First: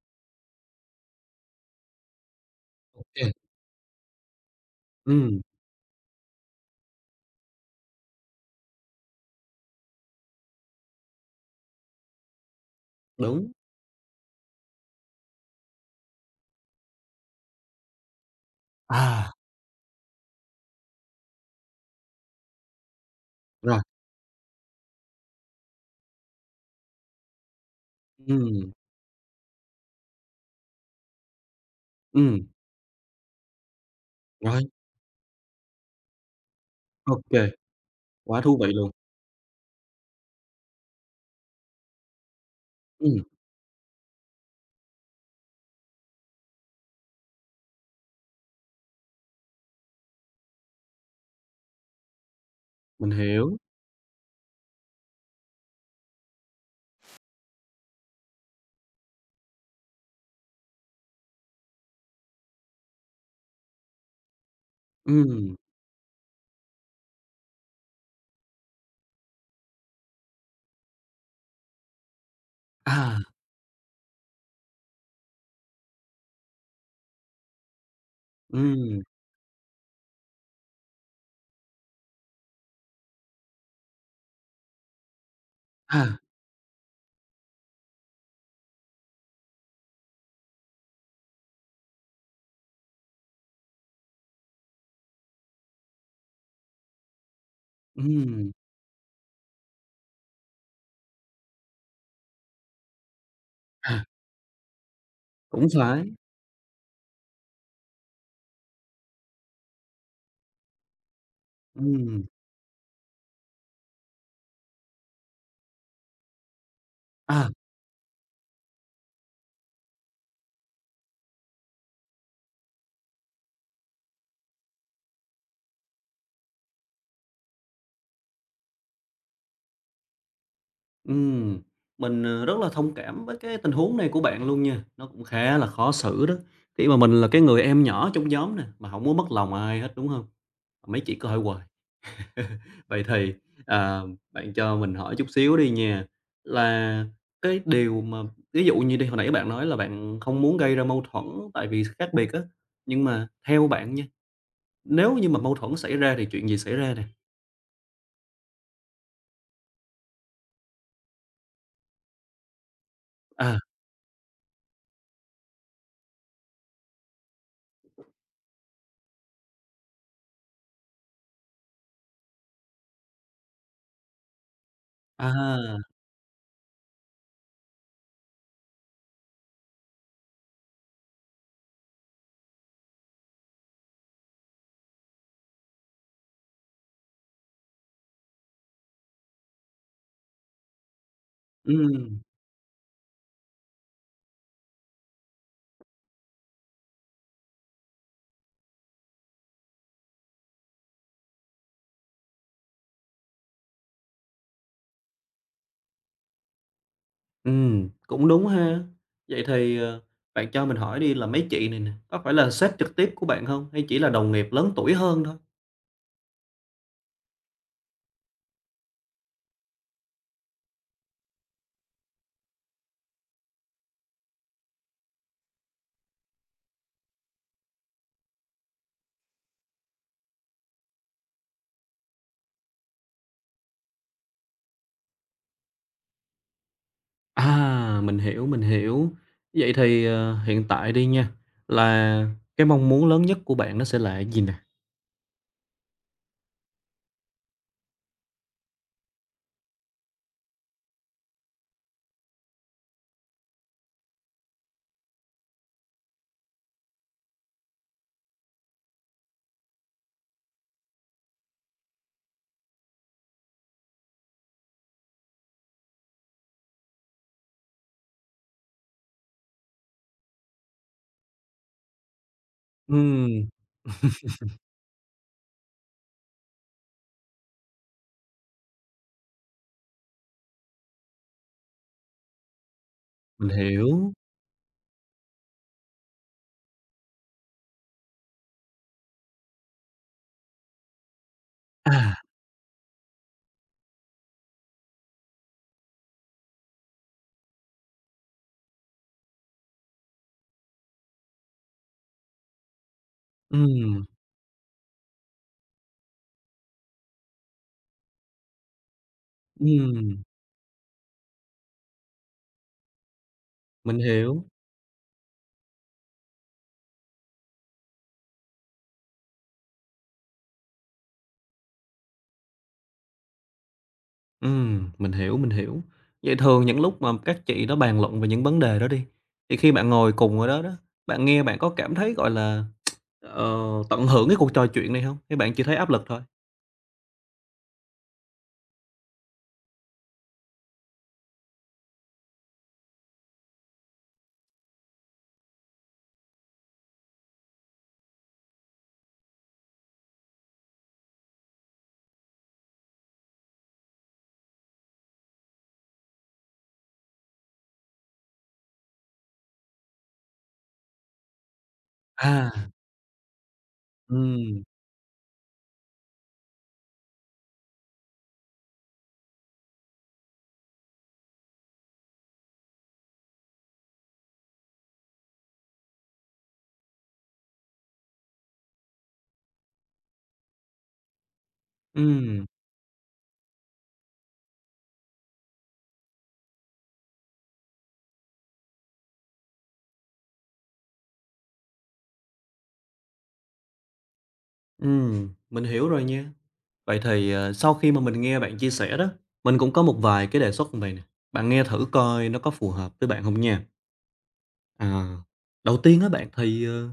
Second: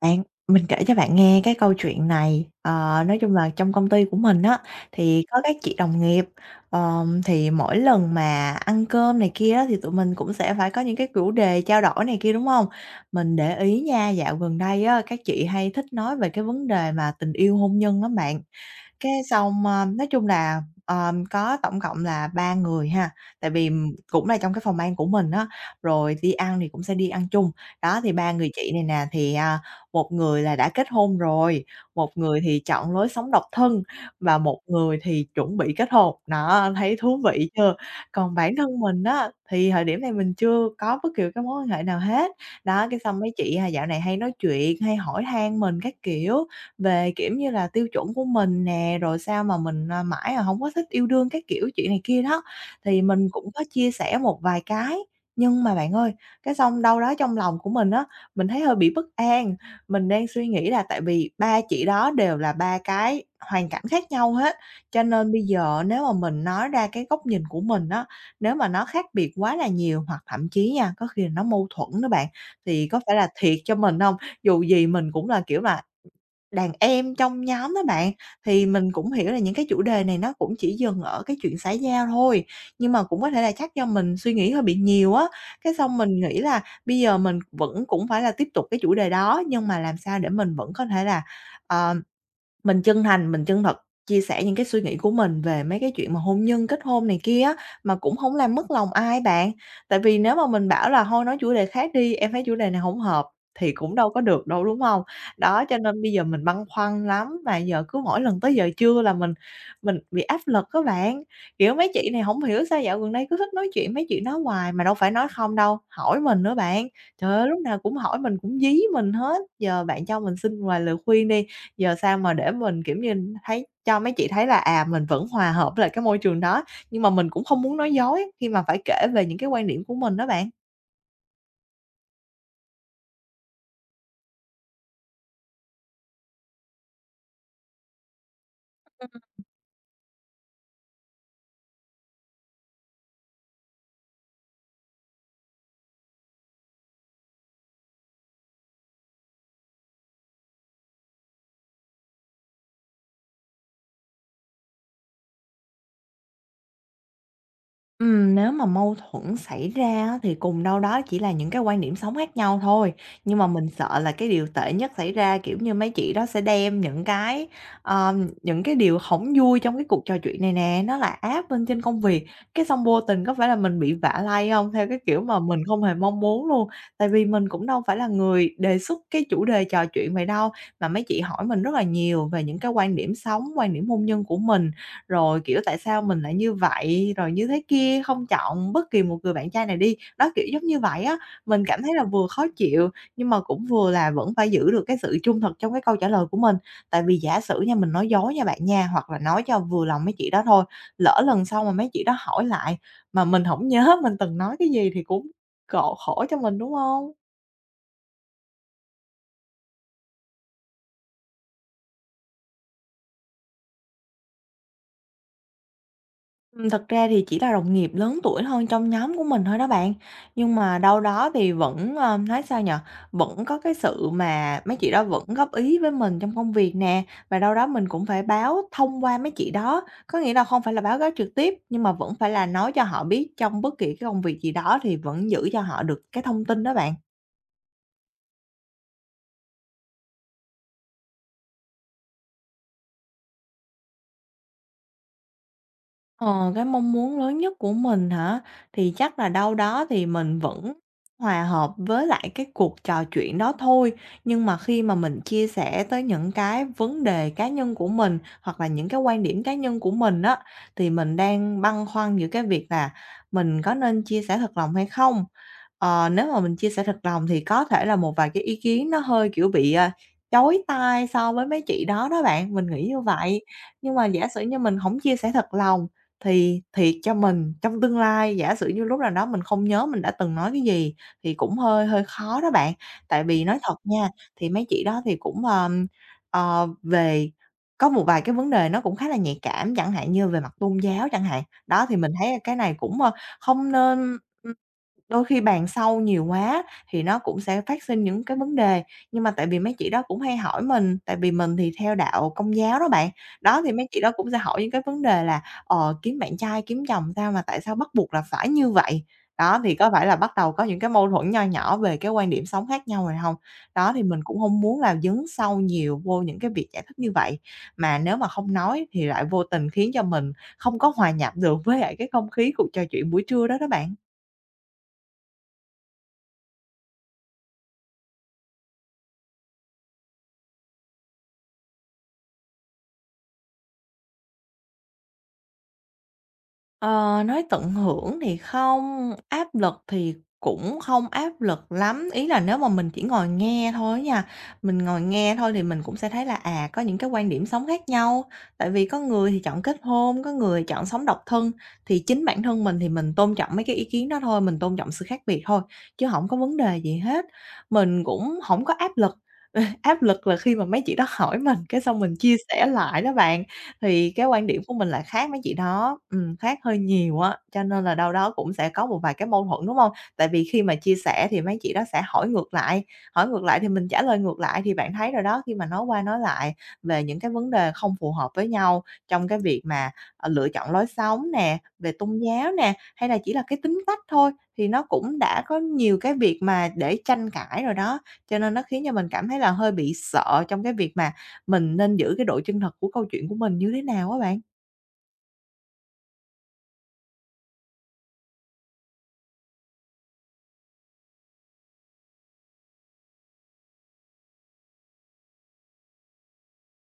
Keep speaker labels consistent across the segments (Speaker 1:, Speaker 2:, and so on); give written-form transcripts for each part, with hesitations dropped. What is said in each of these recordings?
Speaker 1: Bạn, mình kể cho bạn nghe cái câu chuyện này, nói
Speaker 2: Kê.
Speaker 1: chung là trong công ty của mình á, thì có
Speaker 2: Ừm,
Speaker 1: các chị đồng nghiệp, thì mỗi lần mà ăn cơm này kia á, thì tụi mình cũng sẽ phải có những cái chủ đề trao đổi này kia, đúng không? Mình
Speaker 2: đúng.
Speaker 1: để ý nha, dạo gần đây á, các chị hay thích nói về cái vấn đề mà tình yêu hôn nhân lắm bạn. Cái
Speaker 2: À,
Speaker 1: xong, nói chung là, có tổng cộng là 3 người ha, tại vì
Speaker 2: rồi,
Speaker 1: cũng là trong cái phòng ban của mình á, rồi đi ăn thì cũng sẽ đi ăn chung. Đó, thì ba người chị
Speaker 2: ừm,
Speaker 1: này nè thì, một người là đã kết hôn rồi, một người
Speaker 2: ừm,
Speaker 1: thì chọn lối sống độc thân và một
Speaker 2: rồi,
Speaker 1: người thì chuẩn bị kết hôn. Đó, thấy
Speaker 2: ô
Speaker 1: thú
Speaker 2: kê,
Speaker 1: vị chưa? Còn
Speaker 2: quá thú
Speaker 1: bản
Speaker 2: vị
Speaker 1: thân
Speaker 2: luôn.
Speaker 1: mình á, thì thời điểm này mình chưa có bất kỳ cái mối quan hệ nào hết. Đó, cái xong
Speaker 2: Ừm,
Speaker 1: mấy chị, dạo này hay nói chuyện, hay hỏi han mình các kiểu về, kiểu như là, tiêu chuẩn của mình nè, rồi sao mà mình, mãi là không có thích yêu đương các kiểu chuyện này kia đó. Thì
Speaker 2: mình
Speaker 1: mình cũng
Speaker 2: hiểu.
Speaker 1: có chia sẻ một vài cái, nhưng mà bạn ơi, cái xong đâu đó trong lòng của mình á, mình thấy hơi bị bất an. Mình đang suy nghĩ là tại vì ba chị đó đều là ba cái hoàn cảnh khác nhau hết, cho nên bây
Speaker 2: Ừm,
Speaker 1: giờ nếu mà mình nói ra cái góc nhìn của mình á, nếu mà nó khác biệt quá là nhiều hoặc thậm chí nha, có khi là nó mâu thuẫn đó bạn, thì có phải
Speaker 2: à,
Speaker 1: là thiệt cho mình không? Dù gì mình cũng là, kiểu là, đàn em trong nhóm đó bạn, thì mình
Speaker 2: ừm,
Speaker 1: cũng hiểu là những cái chủ đề này nó cũng chỉ dừng ở cái chuyện xã giao thôi, nhưng mà cũng có thể là chắc do mình suy nghĩ hơi bị nhiều á, cái xong
Speaker 2: à,
Speaker 1: mình nghĩ là bây giờ mình vẫn cũng phải là tiếp tục cái chủ đề đó, nhưng mà làm sao để mình vẫn có thể là, ờ, mình chân thành, mình chân thật chia sẻ những cái suy nghĩ của mình về mấy cái chuyện mà hôn nhân, kết hôn này kia á, mà cũng hổng
Speaker 2: ừm,
Speaker 1: làm mất lòng ai bạn. Tại vì nếu mà mình bảo là "Thôi nói chủ đề khác đi, em thấy chủ đề này hổng hợp" thì cũng
Speaker 2: à,
Speaker 1: đâu có được đâu, đúng hông? Đó,
Speaker 2: cũng
Speaker 1: cho nên
Speaker 2: phải,
Speaker 1: bây giờ mình băn khoăn lắm, mà giờ cứ mỗi lần tới giờ trưa là mình bị áp lực á bạn. Kiểu, mấy chị này
Speaker 2: ừm,
Speaker 1: hổng hiểu sao dạo gần đây cứ thích nói chuyện mấy chuyện đó hoài, mà đâu phải nói không đâu, hỏi mình nữa bạn. Trời ơi,
Speaker 2: à,
Speaker 1: lúc nào cũng hỏi mình, cũng dí mình hết. Giờ bạn cho mình xin vài lời khuyên đi. Giờ sao mà để mình, kiểu như, thấy cho mấy chị thấy là, mình vẫn hòa hợp với lại cái môi trường đó, nhưng mà mình cũng không muốn nói dối khi mà phải kể về những cái quan điểm của mình đó bạn.
Speaker 2: ừm. Mình, rất là thông cảm với cái tình huống này của bạn luôn nha, nó cũng khá là khó xử đó, khi mà mình là cái người em nhỏ trong nhóm nè, mà hổng muốn mất lòng ai hết, đúng hông? Mấy chị có thể hòa. Vậy thì, ờ, bạn cho mình hỏi chút xíu đi nha, là cái điều mà ví dụ như đi, hồi nãy bạn nói là bạn không muốn gây ra mâu thuẫn tại vì khác biệt á, nhưng mà theo bạn nha, nếu như mà mâu thuẫn xảy ra thì chuyện gì xảy ra nè?
Speaker 1: Nếu mà mâu thuẫn xảy ra á, thì cùng đâu đó chỉ là những cái quan điểm sống khác nhau thôi, nhưng mà
Speaker 2: À,
Speaker 1: mình sợ là cái điều tệ nhất xảy ra, kiểu như, mấy chị đó sẽ đem những cái, ờ, những cái điều không vui trong cái cuộc trò chuyện này nè, nó là áp lên trên công việc, cái xong vô tình có phải là mình bị vạ lay không? Theo cái kiểu
Speaker 2: à,
Speaker 1: mà mình không hề mong muốn luôn, tại vì mình cũng đâu phải là người đề xuất cái chủ đề trò chuyện vậy đâu, mà mấy chị hỏi mình rất là nhiều về những cái quan điểm sống, quan điểm hôn nhân của mình, rồi, kiểu, tại sao mình lại như vậy, rồi như thế kia, không chọn bất kỳ một người bạn trai này đi. Đó, kiểu giống như vậy á, mình cảm thấy là
Speaker 2: ừm,
Speaker 1: vừa khó chịu, nhưng mà cũng vừa là vẫn phải giữ được cái sự trung thực trong cái câu trả lời của mình. Tại vì giả sử nha, mình nói dối nha bạn nha, hoặc là nói cho vừa lòng mấy chị đó thôi, lỡ lần sau mà mấy chị đó hỏi lại mà mình không nhớ mình từng nói cái gì thì cũng cộ khổ cho mình, đúng không?
Speaker 2: cũng đúng ha. Vậy thì, bạn cho mình hỏi đi là mấy chị này nè, có phải là sếp trực tiếp của bạn không hay chỉ là đồng nghiệp lớn tuổi hơn thôi?
Speaker 1: Thật ra thì chỉ là đồng nghiệp lớn tuổi hơn trong nhóm của mình thôi đó bạn. Nhưng mà đâu đó thì vẫn, nói sao nhở, vẫn có cái sự mà mấy chị đó vẫn góp ý với mình trong công việc nè, và đâu đó mình cũng phải báo thông qua mấy chị đó. Có nghĩa là không phải là báo cáo trực tiếp, nhưng mà vẫn phải là nói cho họ biết trong bất kỳ cái công việc gì đó thì vẫn giữ cho họ được cái thông tin đó bạn.
Speaker 2: À, mình hiểu, mình hiểu. Vậy thì, hiện tại đi nha, là cái mong muốn lớn nhất của bạn nó sẽ là cái gì nè?
Speaker 1: Ờ, cái mong muốn lớn nhất của mình hả? Thì chắc là đâu đó thì mình vẫn hòa hợp với lại cái cuộc trò chuyện đó thôi. Nhưng mà khi mà mình chia sẻ tới những cái vấn đề cá nhân của mình hoặc là những cái quan điểm cá nhân của mình á, thì mình đang băn khoăn giữa cái việc là mình có nên chia sẻ thật lòng hay không? Ờ, nếu mà mình chia sẻ thật lòng thì có thể là một vài cái ý kiến nó hơi, kiểu, bị, chói tai so với mấy chị đó đó bạn, mình nghĩ như vậy.
Speaker 2: Ừm,
Speaker 1: Nhưng mà giả sử như mình không chia sẻ thật lòng thì thiệt cho mình, trong tương lai giả sử như lúc nào đó mình không nhớ mình đã từng nói cái gì thì cũng hơi hơi khó đó bạn. Tại vì
Speaker 2: mình
Speaker 1: nói thật nha,
Speaker 2: hiểu.
Speaker 1: thì mấy chị đó thì cũng, về có một vài cái vấn đề nó cũng khá là nhạy cảm, chẳng hạn như về mặt tôn giáo chẳng hạn. Đó, thì mình
Speaker 2: À,
Speaker 1: thấy là cái này cũng không nên. Đôi khi bàn sâu nhiều quá thì nó cũng sẽ phát sinh những cái vấn đề, nhưng mà tại vì mấy chị đó cũng hay hỏi mình, tại vì mình thì theo đạo Công giáo đó bạn. Đó, thì mấy chị
Speaker 2: ừm,
Speaker 1: đó cũng sẽ hỏi những cái vấn đề là "Ờ, kiếm bạn trai, kiếm chồng sao mà tại sao bắt buộc là phải như vậy?" Đó, thì có phải là
Speaker 2: ừm,
Speaker 1: bắt đầu có những cái mâu thuẫn nho nhỏ về cái quan điểm sống khác nhau rồi hông? Đó,
Speaker 2: mình
Speaker 1: thì mình cũng
Speaker 2: hiểu.
Speaker 1: hông muốn là dấn sâu nhiều vô những cái việc giải thích như vậy, mà nếu mà không nói thì lại vô tình khiến cho mình không có hòa nhập được với lại cái không khí cuộc trò chuyện buổi trưa đó đó bạn.
Speaker 2: Mình hiểu, mình hiểu. Vậy thường những lúc mà các chị đó bàn luận về những vấn đề đó đi, thì khi bạn ngồi cùng ở đó đó, bạn nghe bạn có cảm thấy, gọi là, ờ, tận hưởng cái cuộc trò chuyện này không? Hay bạn chỉ thấy áp lực thôi?
Speaker 1: Ờ, nói tận hưởng thì không, áp lực thì cũng không áp lực lắm. Ý là nếu mà mình chỉ ngồi nghe thôi nha, mình ngồi nghe thôi thì mình cũng sẽ thấy là, có những cái quan điểm sống khác nhau. Tại vì có người thì chọn kết hôn, có người chọn sống độc thân, thì chính bản thân mình thì mình tôn trọng mấy cái ý kiến đó thôi, mình tôn trọng sự khác biệt thôi, chứ không có vấn đề gì hết. Mình cũng không có áp lực, áp lực là khi mà mấy chị đó hỏi mình, cái xong mình chia
Speaker 2: À,
Speaker 1: sẻ lại đó bạn. Thì cái quan điểm
Speaker 2: ừm,
Speaker 1: của mình lại khác mấy chị đó, khác hơi nhiều á, cho nên là đâu đó cũng sẽ có một vài cái mâu thuẫn, đúng không? Tại vì khi mà chia sẻ thì mấy chị đó sẽ hỏi ngược lại thì mình trả lời ngược lại, thì bạn thấy rồi đó, khi mà nói qua nói lại về những cái vấn đề không phù hợp với nhau trong cái việc mà, lựa chọn lối sống nè, về tôn
Speaker 2: ừm,
Speaker 1: giáo nè, hay là chỉ là cái tính cách thôi, thì nó cũng đã có nhiều cái việc mà để tranh cãi rồi đó. Cho nên nó khiến cho mình cảm thấy là hơi bị sợ trong cái việc mà mình nên giữ cái độ chân thật của câu chuyện của mình như thế nào á bạn?
Speaker 2: mình hiểu rồi nha. Vậy thì, sau khi mà mình nghe bạn chia sẻ đó, mình cũng có một vài cái đề xuất như vầy nè, bạn nghe thử coi nó có phù hợp với bạn không nha. À, đầu tiên á bạn thì,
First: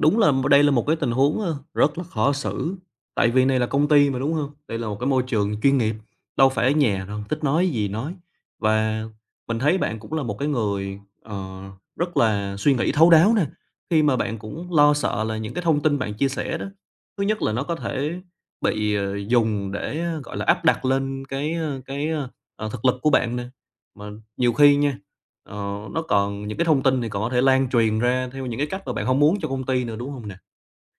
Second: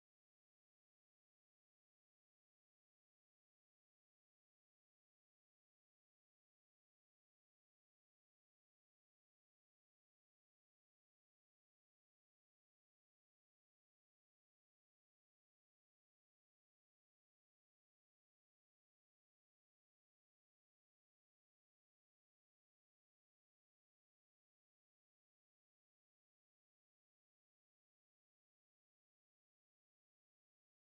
Speaker 2: đúng là đây là một cái tình huống, rất là khó xử, tại vì này là công ty mà, đúng không? Đây là một cái môi trường chuyên nghiệp, đâu phải ở nhà đâu, thích nói gì nói. Và mình thấy bạn cũng là một cái người, rất là suy nghĩ thấu đáo nè, khi mà bạn cũng lo sợ là những cái thông tin bạn chia sẻ đó, thứ nhất là nó có thể bị, dùng để, gọi là, áp đặt lên cái thực lực của bạn nè. Mà nhiều khi nha. Nó còn những cái thông tin thì còn có thể lan truyền ra theo những cái cách mà bạn không muốn cho công ty nữa, đúng hông nè?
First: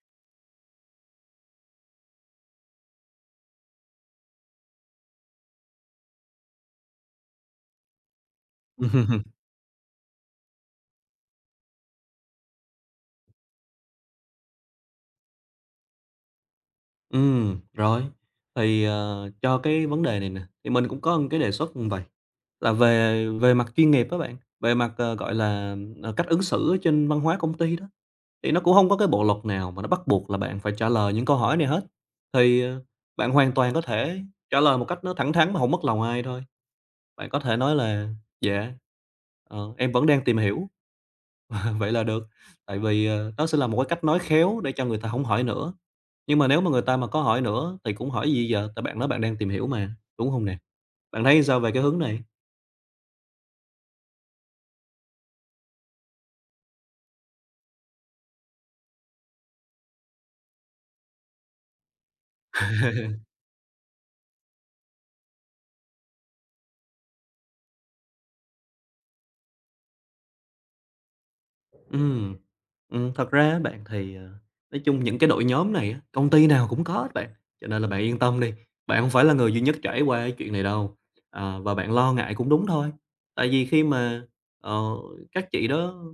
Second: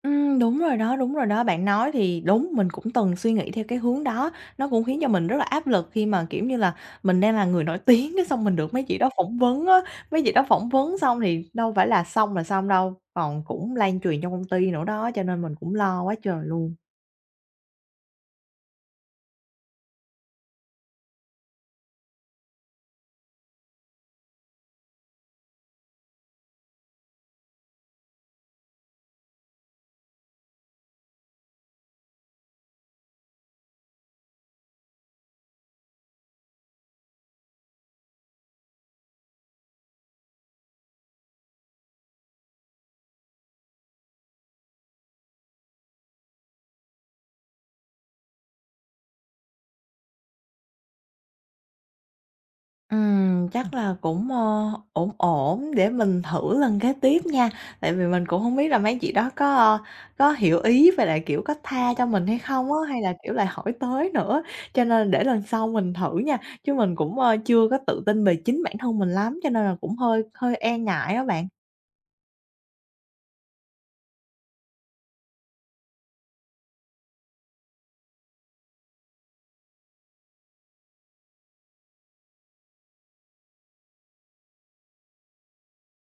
Speaker 1: Đúng rồi đó, đúng rồi đó. Bạn nói thì đúng, mình cũng từng suy nghĩ theo cái hướng đó. Nó cũng khiến cho mình rất là áp lực khi mà, kiểu như là, mình đang là người nổi tiếng cái xong mình được mấy chị đó phỏng vấn á, mấy chị đó phỏng vấn xong thì đâu phải là xong đâu, còn cũng lan truyền trong công ty nữa đó, cho nên mình cũng lo quá trời luôn.
Speaker 2: Rồi, thì, cho cái vấn đề này nè, thì mình cũng có một cái đề xuất như vầy, là về về mặt chuyên nghiệp á bạn, về mặt, gọi là, cách ứng xử ở trên văn hóa công ty đó, thì nó cũng không có cái bộ luật nào mà nó bắt buộc là bạn phải trả lời những câu hỏi này hết. Thì, bạn hoàn toàn có thể trả lời một cách nó thẳng thắn mà không mất lòng ai thôi. Bạn có thể nói là "Dạ, em vẫn đang tìm hiểu." Vậy là được, tại vì, đó sẽ là một cái cách nói khéo để cho người ta không hỏi nữa. Nhưng mà nếu mà người ta mà có hỏi nữa thì cũng hỏi gì giờ, tại bạn nói bạn đang tìm hiểu mà, đúng không nè? Bạn thấy sao về cái hướng này?
Speaker 1: Chắc là cũng ổn ổn để mình thử lần kế tiếp nha, tại vì mình cũng không biết là mấy chị đó có hiểu ý và lại, kiểu, có tha cho mình hay không á, hay là, kiểu, lại hỏi tới nữa. Cho nên để lần sau mình thử nha, chứ mình cũng chưa có tự tin về chính bản thân mình lắm, cho nên là cũng hơi hơi e ngại á bạn.
Speaker 2: Ừm. Thật ra á bạn thì, nói chung những cái đội nhóm này á, công ty nào cũng có hết bạn, cho nên là bạn yên tâm đi, bạn không phải là người duy nhất trải qua cái chuyện này đâu. Ờ, và bạn lo ngại cũng đúng thôi, tại vì khi mà, ờ, các chị đó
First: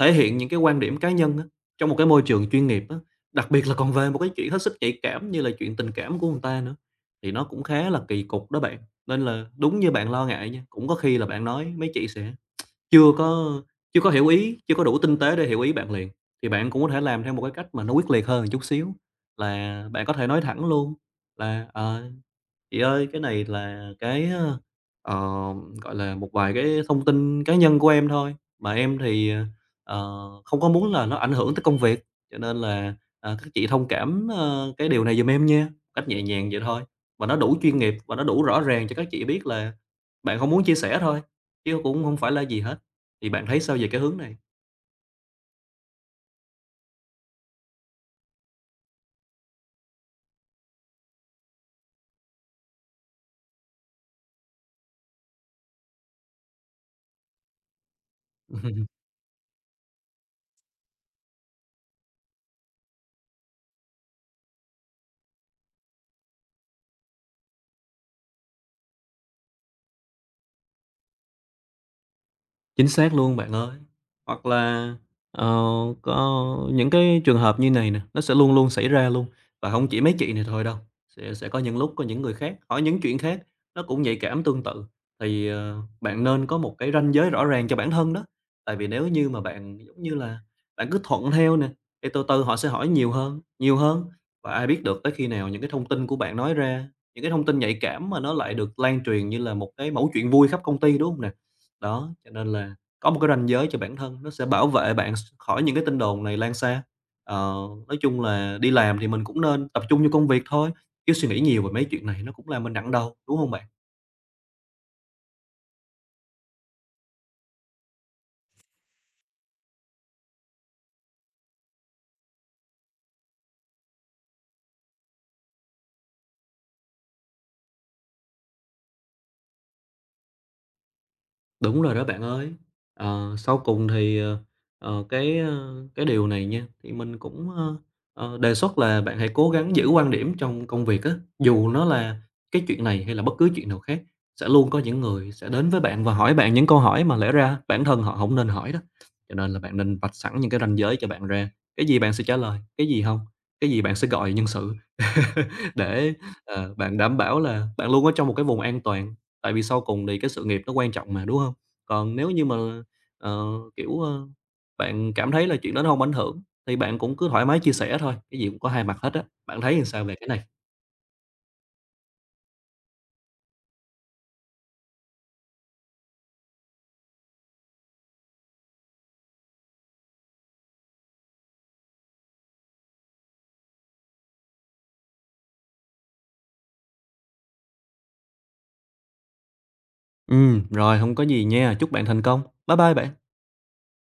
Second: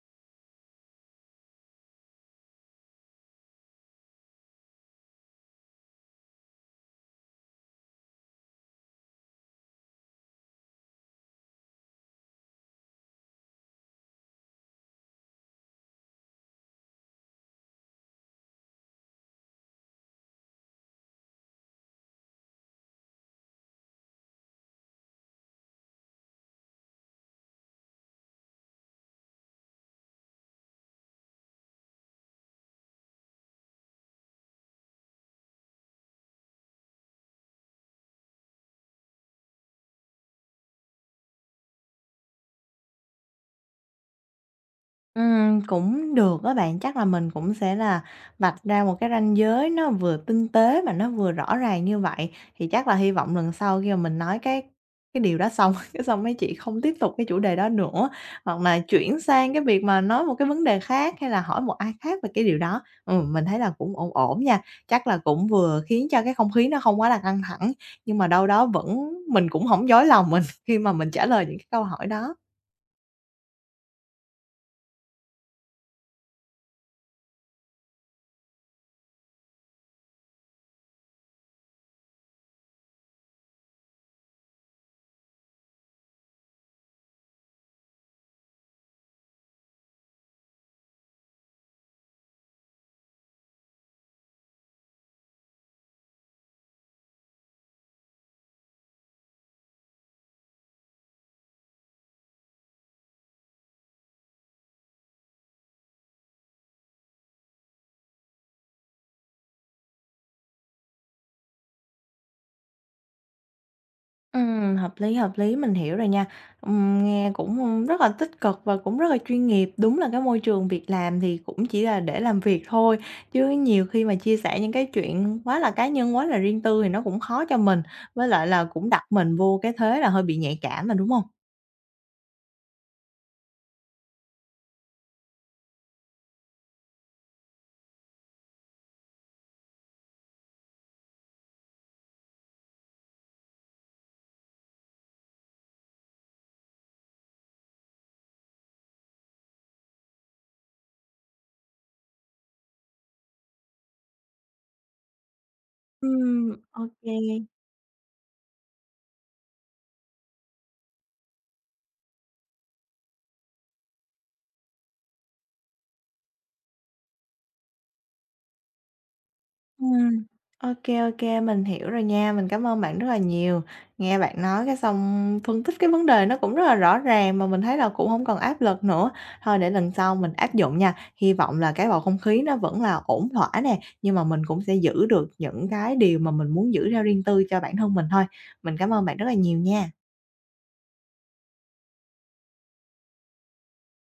Speaker 2: thể hiện những cái quan điểm cá nhân á, trong một cái môi trường chuyên nghiệp á, đặc biệt là còn về một cái chuyện hết sức nhạy cảm như là chuyện tình cảm của người ta nữa, thì nó cũng khá là kỳ cục đó bạn. Nên là đúng như bạn lo ngại nha, cũng có khi là bạn nói mấy chị sẽ chưa có chưa có hiểu ý, chưa có đủ tinh tế để hiểu ý bạn liền, thì bạn cũng có thể làm theo một cái cách mà nó quyết liệt hơn một chút xíu, là bạn có thể nói thẳng luôn là, Chị ơi, cái này là cái, ờ, ờ, gọi là, một vài cái thông tin cá nhân của em thôi, mà em thì, không có muốn là nó ảnh hưởng tới công việc, cho nên là, các chị thông cảm, cái điều này giùm em nha, cách nhẹ nhàng vậy thôi. Và nó đủ chuyên nghiệp và nó đủ rõ ràng cho các chị biết là bạn không muốn chia sẻ thôi, chứ cũng không phải là gì hết. Thì bạn thấy sao về cái hướng này?
Speaker 1: Cũng được á bạn, chắc là mình cũng sẽ là vạch ra một cái ranh giới nó vừa tinh tế mà nó vừa rõ ràng như vậy, thì chắc là hy vọng lần sau khi mà mình nói cái điều đó xong, cái xong mấy chị không tiếp tục cái chủ đề đó nữa, hoặc là chuyển sang cái việc mà nói một cái vấn đề khác, hay là hỏi một ai khác về cái điều đó. Mình thấy là cũng ổn ổn nha, chắc là cũng vừa khiến cho cái không khí nó không quá là căng thẳng, nhưng mà đâu đó vẫn mình cũng không dối lòng mình khi mà mình trả lời những cái câu hỏi đó.
Speaker 2: Chính xác luôn bạn ơi. Hoặc là, ờ, có những cái trường hợp như này nè, nó sẽ luôn luôn xảy ra luôn, và không chỉ mấy chị này thôi đâu, sẽ có những lúc có những người khác, hỏi những chuyện khác, nó cũng nhạy cảm tương tự. Thì, bạn nên có một cái ranh giới rõ ràng cho bản thân đó, tại vì nếu như mà bạn, giống như là, bạn cứ thuận theo nè, thì từ từ họ sẽ hỏi nhiều hơn, và ai biết được tới khi nào những cái thông tin của bạn nói ra, những cái thông tin nhạy cảm mà nó lại được lan truyền như là một cái mẩu chuyện vui khắp công ty, đúng không nè? Đó, cho nên là có một cái ranh giới cho bản thân, nó sẽ bảo vệ bạn s khỏi những cái tin đồn này lan xa. Ờ, nói chung là đi làm thì mình cũng nên tập trung vô công việc thôi, chứ suy nghĩ nhiều về mấy chuyện này nó cũng làm mình nặng đầu, đúng không bạn?
Speaker 1: Hợp lý, mình hiểu rồi nha. Nghe cũng rất là tích cực và cũng rất là chuyên nghiệp. Đúng là cái môi trường việc làm thì cũng chỉ là để làm việc thôi, chứ nhiều khi mà chia sẻ những cái chuyện quá là cá nhân, quá là riêng tư thì nó cũng khó cho mình, với lại là cũng đặt mình vô cái thế là hơi bị nhạy cảm mà, đúng không?
Speaker 2: Đúng rồi đó bạn ơi. Sau cùng thì, cái điều này nha, thì mình cũng, đề xuất là bạn hãy cố gắng giữ quan điểm trong công việc á, dù nó là cái chuyện này hay là bất cứ chuyện nào khác, sẽ luôn có những người sẽ đến với bạn và hỏi bạn những câu hỏi mà lẽ ra bản thân họ không nên hỏi đó. Cho nên là bạn nên vạch sẵn những cái ranh giới cho bạn ra, cái gì bạn sẽ trả lời, cái gì không, cái gì bạn sẽ gọi nhân sự để, bạn
Speaker 1: Ok.
Speaker 2: đảm bảo là bạn luôn ở trong một cái vùng an toàn, tại vì sau cùng thì cái sự nghiệp nó quan trọng mà, đúng không? Còn nếu như mà, ờ, kiểu, bạn cảm thấy là chuyện đó nó hông ảnh hưởng thì bạn cũng cứ thoải mái chia sẻ thôi, cái gì cũng có hai mặt hết á. Bạn thấy làm sao về
Speaker 1: Ừm,
Speaker 2: cái này?
Speaker 1: OK kê, mình hiểu rồi nha, mình cảm ơn bạn rất là nhiều. Nghe bạn nói cái xong phân tích cái vấn đề nó cũng rất là rõ ràng mà mình thấy là cũng không còn áp lực nữa. Thôi để lần sau mình áp dụng nha, hy vọng là cái bầu không khí nó vẫn là ổn thỏa nè, nhưng mà mình cũng sẽ giữ được những cái điều mà mình muốn giữ theo riêng tư cho bản thân mình thôi. Mình cảm ơn bạn rất là nhiều nha.
Speaker 2: Rồi, hông có gì nha, chúc bạn thành công. Bye bye bạn.